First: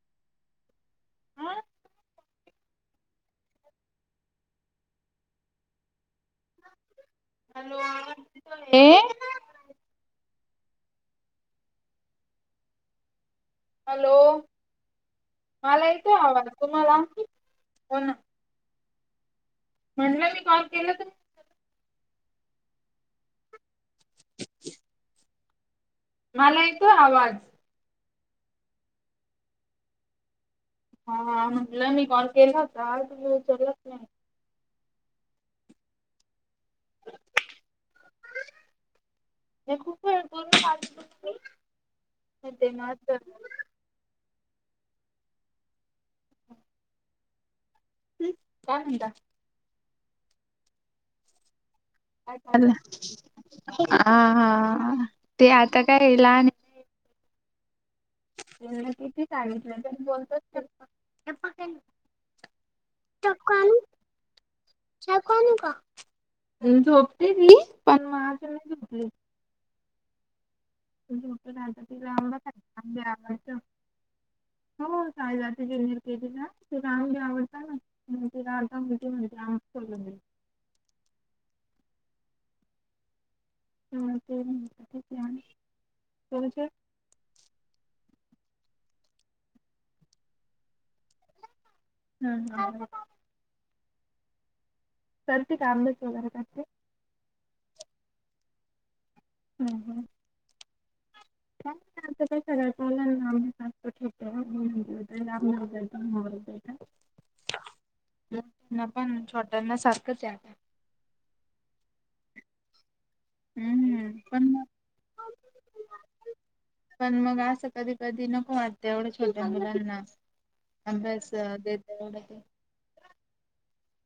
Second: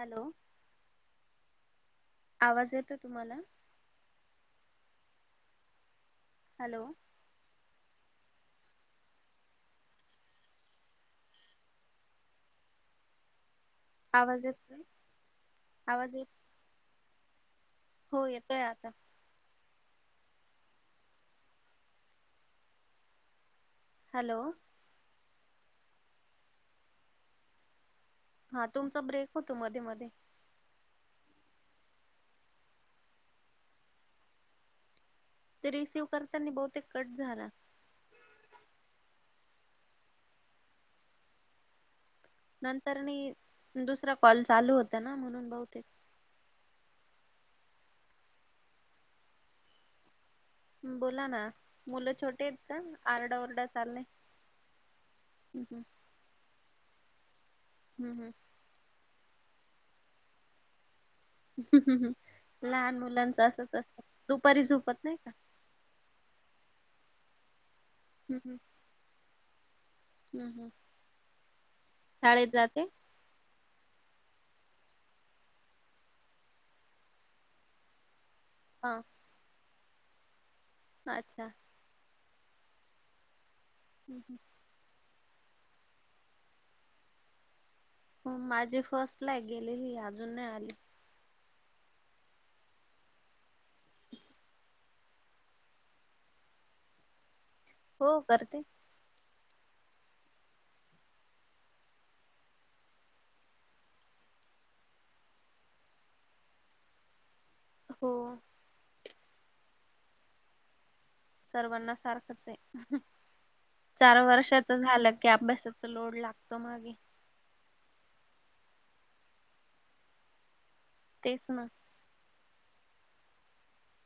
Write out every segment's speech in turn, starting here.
Hello! Hello आवाज येतो तुम्हाला? हॅलो! हे! हॅलो! आवाज येतोय मला इेते आवाज तुम्हाला? हो येतोय आता. म्हणलं मी कॉल केलं तू हॅलो! मला येतो आवाज. हा तुमचा ब्रेक होतो मध्ये मध्ये. हा म्हटलं मी कॉल केला होता तु उचललाच नाही. ते रिसीव्ह करताना बहुतेक कट झाला. खूप ग [unintelligible] नंतर मी दुसरा कॉल चालू होता ना म्हणून बहुते. हम! काय म्हणता. बोला ना. मुलं छोटे आहेत लं का आरडाओरडा ह चाललाय हा ते हम्म आता कायला. हम, हम! त्यां किती सांगितलं त्यां बोलतोच. लहान मुलांचं असच दुपारी झोपत नाही का? टेवुका. झोपते ती. मग अजून हम! नाही झोपली. शाळेत जाते. हजाते. हो [unintelligible] म्हण तला अध हा मिती म्हणते आम सल. अच्छा! [unintelligible] कोणते. माझी फर्स्टलाई गेलेली अजून नाही आली. हम्म! हम! सती कामदज वगैरे करते. हो करते. हम! ह. काय आ काय सगळयच. तर लहान देतात मोबाईल हो. ना पण छोट्यांना सारखंच यात. सर्वांना सारखंच आहे. हम्म चार पण मग वर्षाच झालं की अभ्यासाच लोड लागतं मागे. पण मग असं कधी कधी नको वाटत एवढं छोट्या मुलांना अभ्यास. तेच ना. ड ते.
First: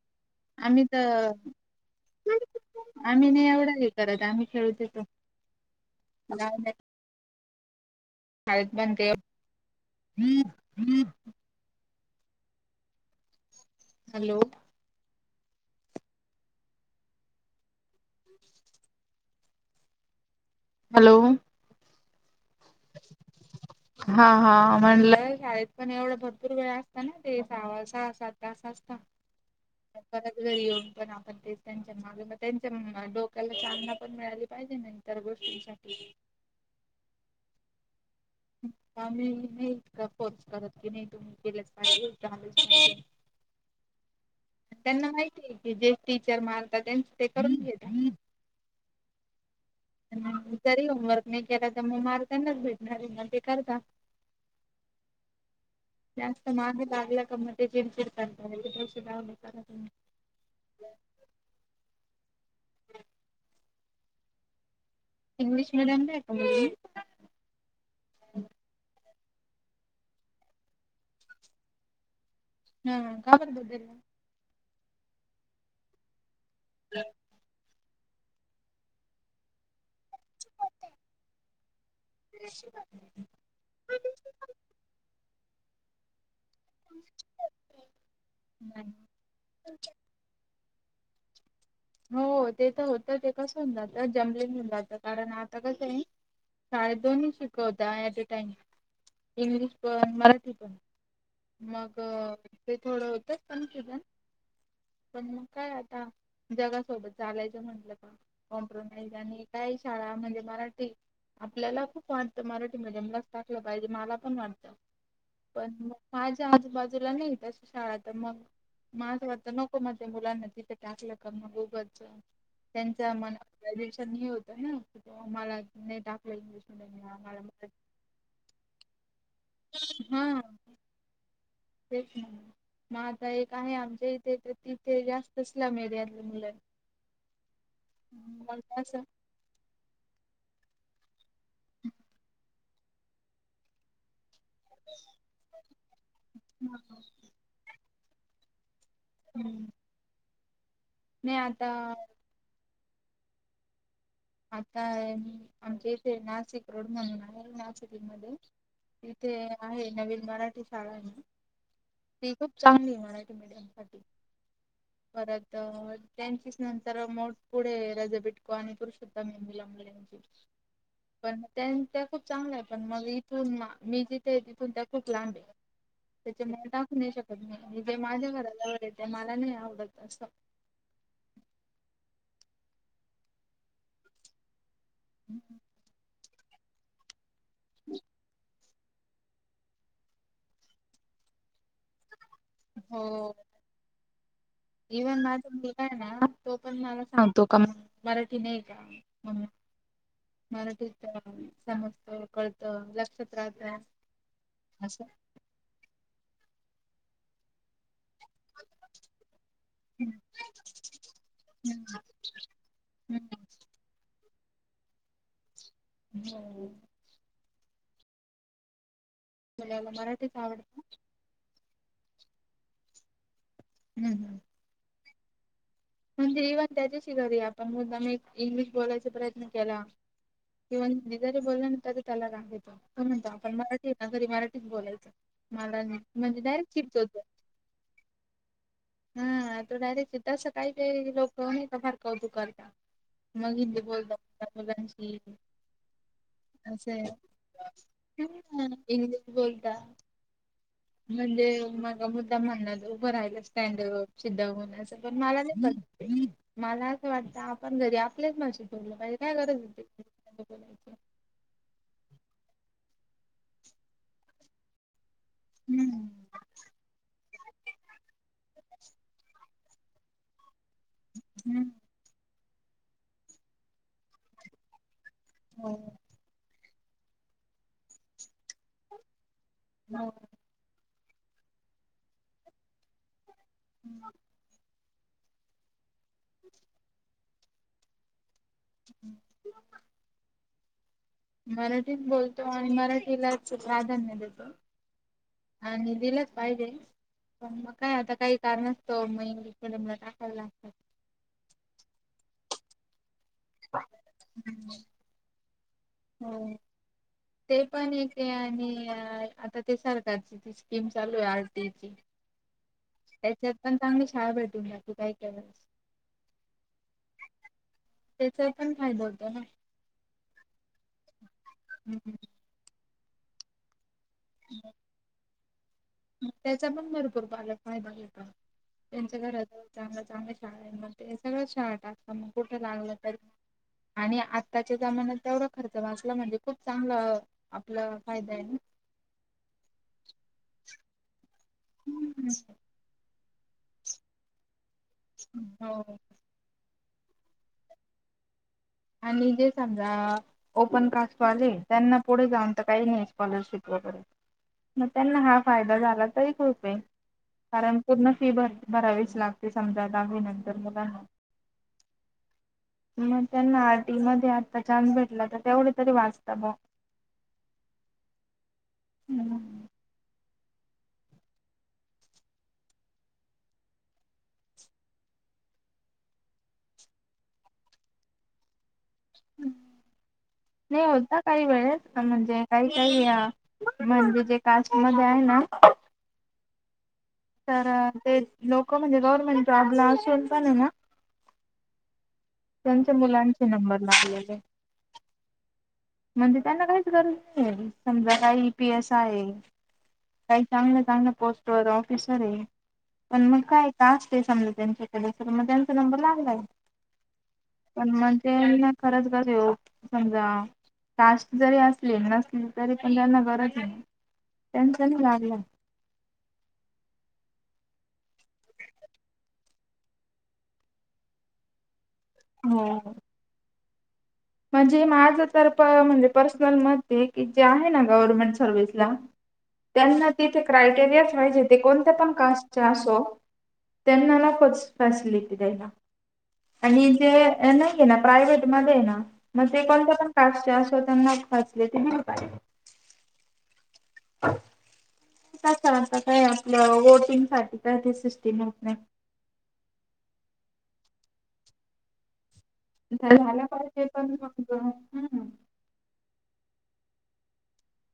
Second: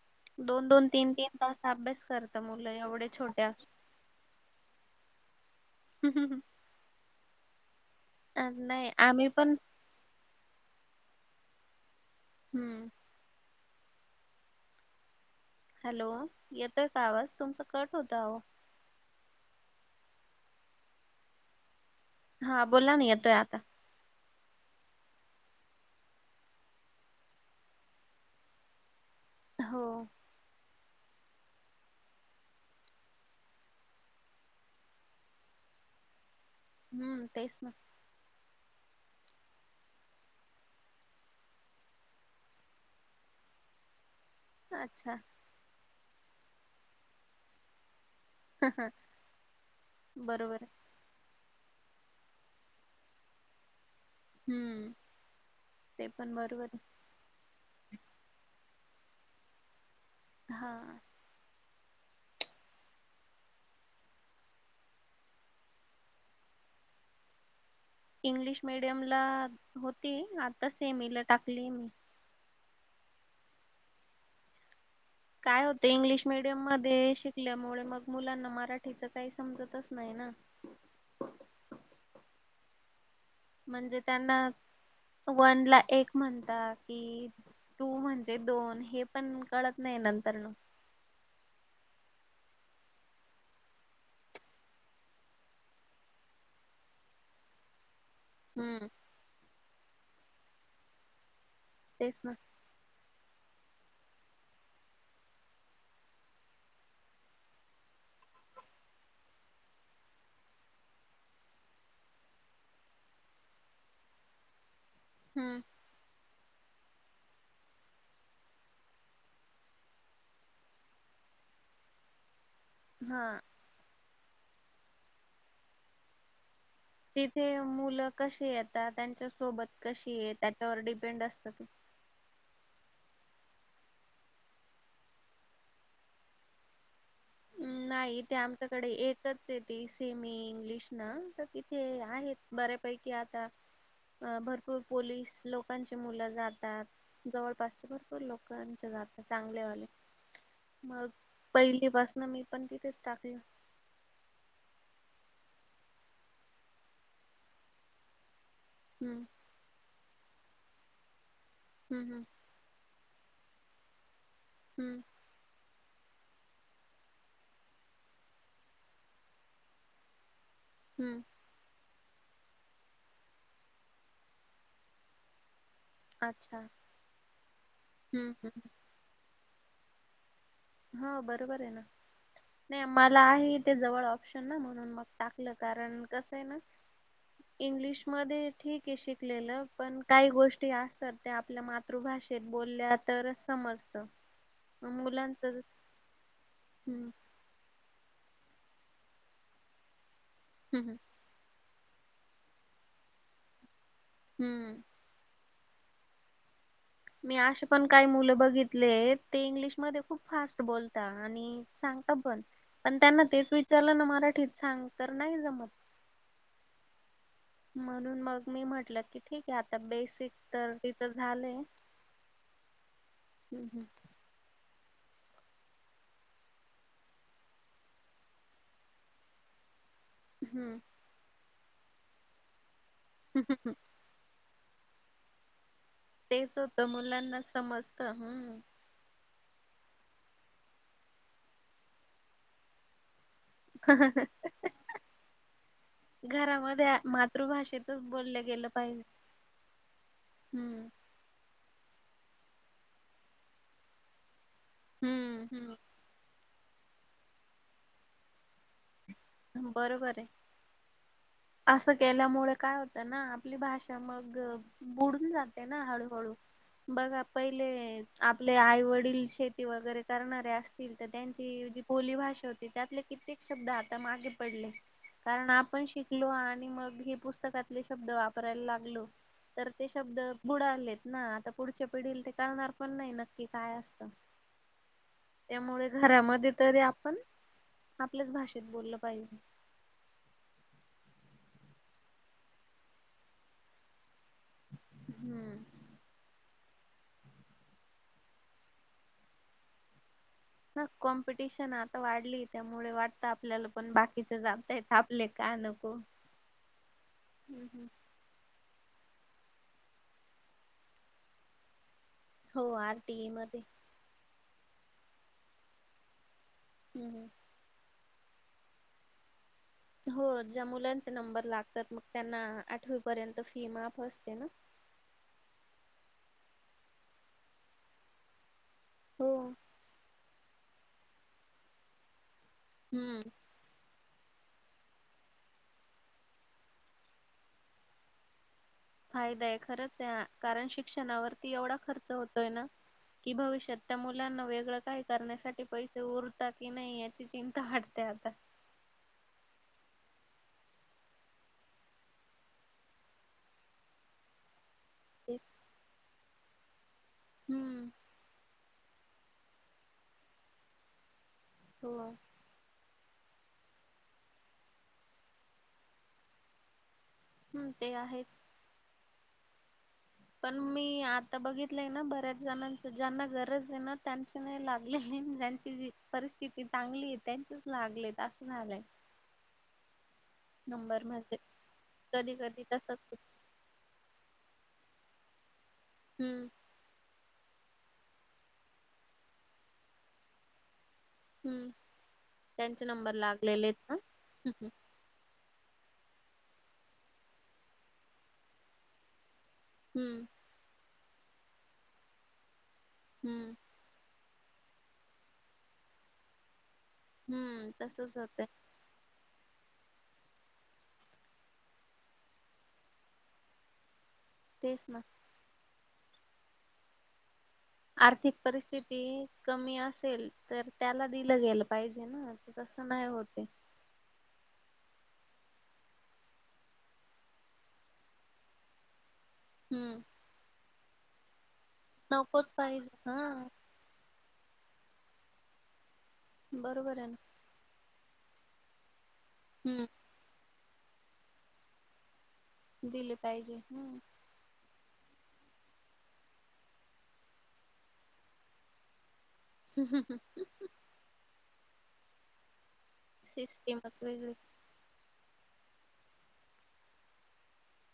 [inaudible] दोन आम्ही -दोन, तीन- तीन तर तास अभ्यास करत मुलं एवढ्या आम्ही नाही छोट्या गावाला जायच. अ, खत नाही बनते. आम्ही पण हम! हॅलो? हॅलो? येतोय का आवाज? तुमचा कट होतोय अहो. हॅलो? हा, बोलाना येतोय आता. हा, हा, म्हणलंय शाळेत पण एवढ भरपूर वेळ असत ना ते स सस आता [unintelligible] हो हम्म [unintelligible] घरी येऊन पण आपण तेच त्यांच्या मागे मग त्यांच्या डोक्याला तान पण मिळाली पाहिजे ना. [unintelligible] इतर गोष्टींसाठी. हम्म तेच ना. आम्ही नाही इतका फोर्स करत की नाही तुम्ही केल्याच पाहिजे [unintelligible] हम्म [inaudible] त्यांना माहितीय की, जे टीचर मानतात त्यांच ते करून घेत- बरोबर आहे. तरी होमवर्क- मी केला जर मी मार त्यांनाच भेटणार आहे म ते करदा [unintelligible] हम्म ते पण जास्त बरोबर महाग आहे लागला कम [unintelligible] ते करडाव करा [unintelligible] हा. हा [inaudible] इंग्लिश मीडियमला आहे का मूलगी? इंग्लिश मिडियमला होती, आता सेमीला टाकली मी. हा काबर बदला [unintelligible] काय होते, इंग्लिश मीडियम मध्ये शिकल्यामुळे मग- मुलांना मराठीचं काही समजतच नाही ना. ह [inaudible] म्हणजे त्यांना वन ला एक म्हणतात. कि, टू म्हणजे दोन हे पण कळत नाही नंतरन. हो, ते तर होत, ते कसं होऊन जात, जमलींग होऊन जात कारण आता कस आहे - शाळेत दोन्ही शिकवता- अँटटाईम हम्म इंग्लिश पण, मराठी पण, तेच ना मग- ते थोडं होत कन्फ्युजन, पण मग काय आता- जगासोबत चालायचं म्हटलं का, कॉम्प्रमाइज आणि काय शाळा म्हणजे मराठी- आपल्याला खूप वाटतं, मराठी मीडियमला टाकलं पाहिजे मला पण वाटत, हम्म पण- माझ्या आजूबाजूला नाही तस शाळा तर मग- माझ वाटत नको माझ्या मुलांना तिथे टाकलं का मग, उगच त्यांच्या मन- हा ग्रॅज्युएशन न्यु होतं ना, तेव्हा मला टा [unintelligible] तिथे मुलं कशी येतात, त्यांच्या सोबत कशी येतात, हा त्याच्यावर डिपेंड असत ते. तेच ना. मग आता एक आहे आमच्या इथे, तर तिथे जास्तचला मेडियात मुलं. [unintelligible] नाही, ते मग आमच्याकडे असं एकच येते सेमी इंग्लिश ना- इथे आहेत, बऱ्यापैकी आता भरपूर- भरपूर पोलीस लोकांची मुलं जातात, जवळपासचे भरपूर लोकांचे जातात. हम्म चांगलेले मग नाही आता पहिलीपासन मी पण तिथेच टाकली [unintelligible] आता आमचे इथे नाशिक रोड म्हणून आहे, नाशिक मध्ये- हम्म इथे आहे, नवीन मराठी शाळा आहे ना- ह. ह. ती खूप चांगलीये मराठी मीडियम साठी. हम्. परत त्यांचीच नंतर मोठ पुढे, रज पिटको आणि पुरु- क मेमला मु [unintelligible] हम्म. पण त्या खूप चांगल्या आहे पण मग इथून मी जिथे आहे तिथून त्या खूप लांब आहे. त्याचे म अच्छा टाखू नाही शकत नाही आणि जे माझ्या हम्म हम्म घराला वड मला नाही आवडत असं. हा बरोबर आहे ना नाही मला आहे ते जवळ शन म्हणून मग टाकलं कारण कस आहे ना इंग्लिश ठीक आहे शिकलेलं पण काही गोष्टी असतात ते आपल्या मात. मातृभाषेत बोलल्या हो तर समजत इव्हन मुलां माझा तो पण मला सांग. तो का मराठी नाही का मराठी हम्म समजतो कळत लक्षात राहत. हम्म. अस. मी असे पण काही मुलं बघितले ते इंग्लिश मध्ये खूप फास्ट बोलता आणि सांग. पण पण त्यांना तेच विचारलं ना मराठीत सांग तर नाही जमत. हम्. म्हणून मग मी म्हटलं की ठीक आहे आता मुलाला बेसिक मराठीच तर आवडतं. तिच झालं हम् हम्. हम्म. म्हणजे इव्हन त्याच्याशी घरी आपण मुद्दा मी इंग्लिश बोलायचा प्रयत्न केला. हम्म. किंवा जरी बोलल ना तरी त्याला राग येतो म्हणतो आपण मराठी आ तरी मराठीत बोलायचं मलानी तेच होतं मुलांना समजत हम्. हा तो डायरेक्ट सिद्ध असं काही काही लोक नाही फार कवतु करता. मग हिी बोलतात मुांची घरामध्ये मातृभाषेतच बोललं हा, गेलं पाहिजे. इंग्लिश बोलता. हम्म. म्हणजे मग मुद्दा म्हणण उभं राहायला स्टँडप सिद्धा होन असं पण मला हम्म हम्म नाही. मला असं वाटतं आपण घरी आपलेच माशी ठवलं पाहिजे. काय गरज होती बरोबर आहे. बोलायची. असं केल्यामुळे काय होतं ना आपली भाषा मग बुड जाते ना हम्म हळूहळू बघ. पहिले आपले आई वडील शेती वगैरे करणारे असतील तर हम्म त्यांची बोली भाषा होती त्यातले कित्येक शब्द आता मागे पडले. कारण आपण हो. शिकलो आणि मग हे पुस्तकातले शब्द वापरायला लागलो. तर ते शब्द बुडालेत ना आता पुढच्या पिढीला ते काढणार. पण नाही नक्की काय असत. त्यामुळे घरामध्ये तरी आपण आपल्याच भाषेत बोललं पाहिजे. मराठीत बोलतो आणि मराठीलाच प्राधान्य देतो. हम्म. आणि दिलंच पाहिजे. पण मग काय आता काही कारण असतं मग इंग्लिश म टाकायला लागतं. ना कॉम्पिटिशन आता वाढली त्यामुळे वाट. आपल्याला पण बाकीच जाता येत आपले का नको. हो पण एक ते आणि आता ते सरकारची ती स्कीम चालू आर्टियेची. हो आर. त्याच्यात पण चांगली शाळा भेटून जाते काही काही वेळस. हम् हम. त्याचा पण फायदा होता ना. हो ज्या मुलांचे नंबर लागतात मग हम्म. त्यांना आठवीपर्यंत फी माफ असते ना. त्याचा पण भरपूर बालक आहे बाल त्यांच्या हो. घरा चांग चांग. शाळे मग ते सगळं शट असता मग कुठे लागलं हम्म तरी आणि आत्ताच्या जमान्यात तेवढा खर्च वाचला म्हणजे खूप चांगलं. आपला फायदा आहे ना. फायदाय खरंच आहे कारण शिक्षणावरती एवढा खर्च होतोय ना. की भविष्यात त्या मुलांना वेगळं काही करण्यासाठी हो पैसे उर. टक्के नाही याची चिंता वाटते आता. आणि जे समजा. ओपन कास्टवाले त्यांना पुढे जाऊन तर काही नाही स्कॉलरशिप वगैरे. मग त्यांना हा ते- फायदा झाला तरी खुपे कारण हम्म पूर्ण फी भर. बरावीच लागते समजा दहावी नंतर मुलांना. हो मग त्यांना आरटी मध्ये आता चान्स भेटला तर तेवढे तरी वाचत ब हम्म ते आहेच हम्म पण मी आता बघितलंय ना बऱ्याच जणांच ज्यांना गरजे ना त्यांचे नाही लागले ज्या परिस्थिती चांगलीये त्यांचेच लागले असं झालंय.. नाही नंबर होता म्हणजे काही वेळेत कधी म्हणजे कधी काही काही तसच या म्हणजे जे कास्ट मध्ये आहे ना. हम्म तर ते लोक म्हणजे गव्हर्नमेंट जॉब ला असून पण ना. हम् त्यांचे त्यांच्या नंबर मुलांचे लागलेले नंबर आहेत लागलेले का? म्हणजे त्यांना काहीच गरज नाही समजा काय ई पी एस आय ये हम्म चांगल्या चांगल्या पोस्ट वर ऑफिसर आहे पण मग हम्म काय? दहा स्टेशनला त्यांच्याकडे तर मग त्यांचा नंबर लागलाय. हम्म पण तसच म्हणजे होतय ना खरंच गरज हो समजा. कास्ट जरी असले नसले तरी पण त्यांना गरजेना तेच त्यांचा ना नई लागलं. आर्थिक परिस्थिती कमी असेल तर त्याला दिलं गेल. पाहिजे ना त तसं हो नाही होते. म्हणजे माझं तर म्हणजे पर्सनल मध्ये की जे आहे ना गव्हर्नमेंट सर्व्हिसला. हम्म त्यांना तिथे क्रायटेरियाच पाहिजे ते कोणत्या पण नकोच कास्टचे पाहिजे असो. हा त्यांनाना नकोच फॅसिलिटी द्यायला आणि बरोबर आहे ना जे नाहीये ना प्रायव्हेट मध्ये ना मग ते कोणत हम्म पण. कास्टचे असो त्यांना फॅसिलिटी दिली पाहिजे. दिले पाहिजे हम् कस आता काय आपल्या वोटिंग साठी काय ते सिस्टीम होत नाही. ह ह ह झालं पाहिजे सिस्टीमच पण वेगळी करून.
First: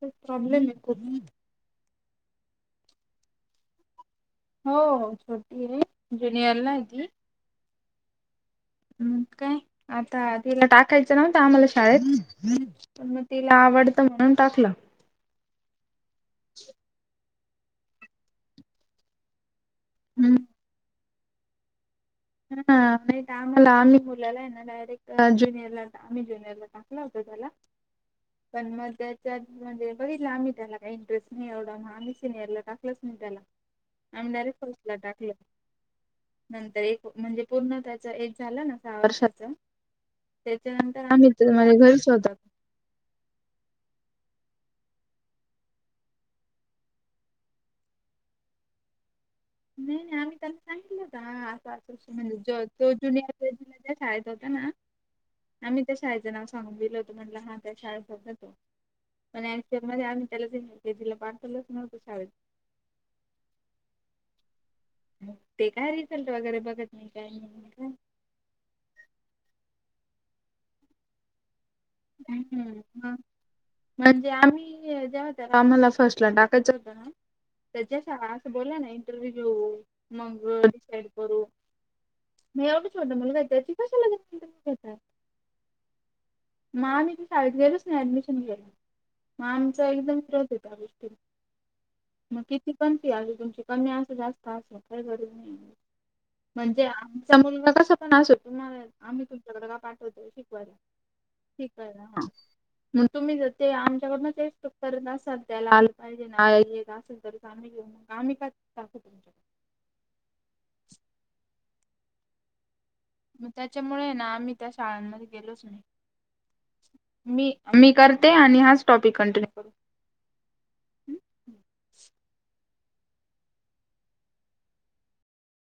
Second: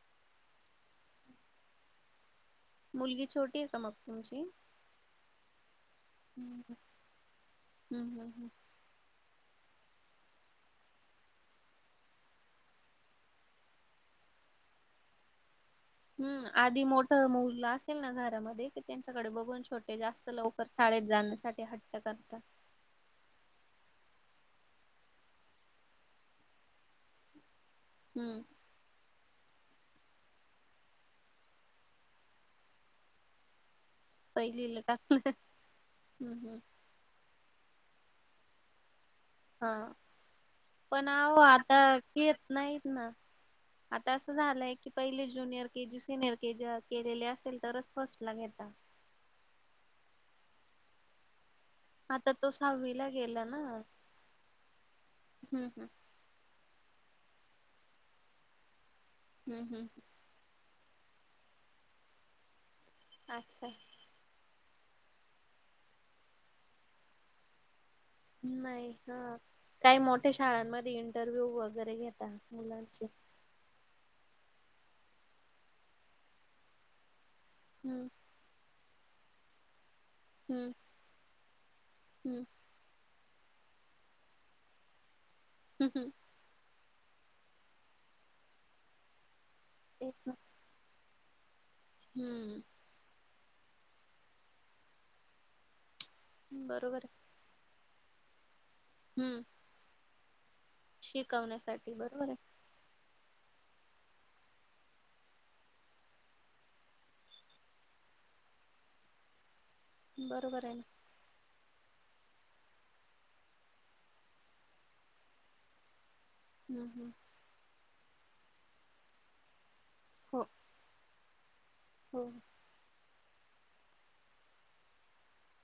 प्रॉब्लेम येतोय. मुलगी छोटीये का मग तुमची हो हो छोटीये. ह ह ह हम् काय आता तिला टाकायचं नवत आम्हाला शाळेच. पण मग तिला आवडतं म्हणून टाकलं. हम् आधी मोठं मुल असेल ना घरामध्ये कि त्यांच्याकडे बघून छोटे जास्त हम्म लवकर शाळे जाण्यासाठी हट्ट करतात. हटाग ल आमूरला डायरेक जुनियरला आम्ही जुनिरला टाकला होत त्याला हम्म पण मग त्या त्या म्हणजे बघितलं आम्ही त्याला काही इंटरेस्ट नाही एवढा मग आम्ही सिनियरला टाकलच नाही त्याला [inaudible] आम्ही डायरेक्ट फर्स्टला टाकलं हम्म हम्म नंतर एक म्हणजे पूर्ण त्याच एक झालं ना सहा वर्षाच हा त्याच्यानंतर पण आम्ही अहो माझ्या आता घरीच होतात. घेत नाहीत ना. आता असं झालय की पहिले junior K, G, senior K, G, केलेली असेल तरच फर्स्टला घेतात. नाही, नाही आम्ही त्यांना सांगितलं होत हा आता म्हणजे तो सहावीला ज्युनिअर गेला के, ना जीच्या हम्म शाळेत होता ना आम्ही हम्म शाळेचं नाव सांगून गेल होत म्हटलं हा त्या शाळे सतो पण हम्म ऍक्च्युली हम्म मध्ये आम्ही त्याला ते तिथे पाठवलं नोव्हत शाळेत. अच्छा. ते काय रिझल्ट वगैरे बघत नाही काय नाही काय. नाही हा काही मोठ्या शाळांमध्ये इंटरव्ह्यू वगैरे घेता हम्म, मुलांचे. मग म्हणजे आम्ही जेव्हा त्याला आम्हाला फर्स्टला टाकायचं होतं ना तर ज्या हम्म शाळा असं बोला ना इंटरव्ह्यू घेऊ मग हम्म डिसाइड करू हम्म. मी एवढे छोट मुलगा त्याची कशाला इंटरव्यू घेतात. हम्म हं. म आम्ही त्या शाळेत गेलच नाही ऍडमिशन घ्यायला मग आमचा तेच एकदम ना फित हो त्या गोष्टी मग हम्म किती कती आली तुमची कमी अस जास्त असण का गरज नाही म्हणजे बरोबर आहे चा मुलगा कसा पण असत तुम्हाला आम्ही हम्म तुमच्याकडे काय पाठवतो शिकवायला शिकवण्यासाठी शिकवायला. बरोबर मग तुम्ही जर ते आमच्याकडन ते करत असाल त्याला आलं पाहिजे ना असेल तर आम्ही का टाकु तुमच्या बरोबर आहे. मग त्याच्यामुळे ना आम्ही त्या शाळांमध्ये गेलोच नाही. हम्म, हम्म. मी मी करते आणि हाच टॉपिक कंटिन्यू हो. करू. हो.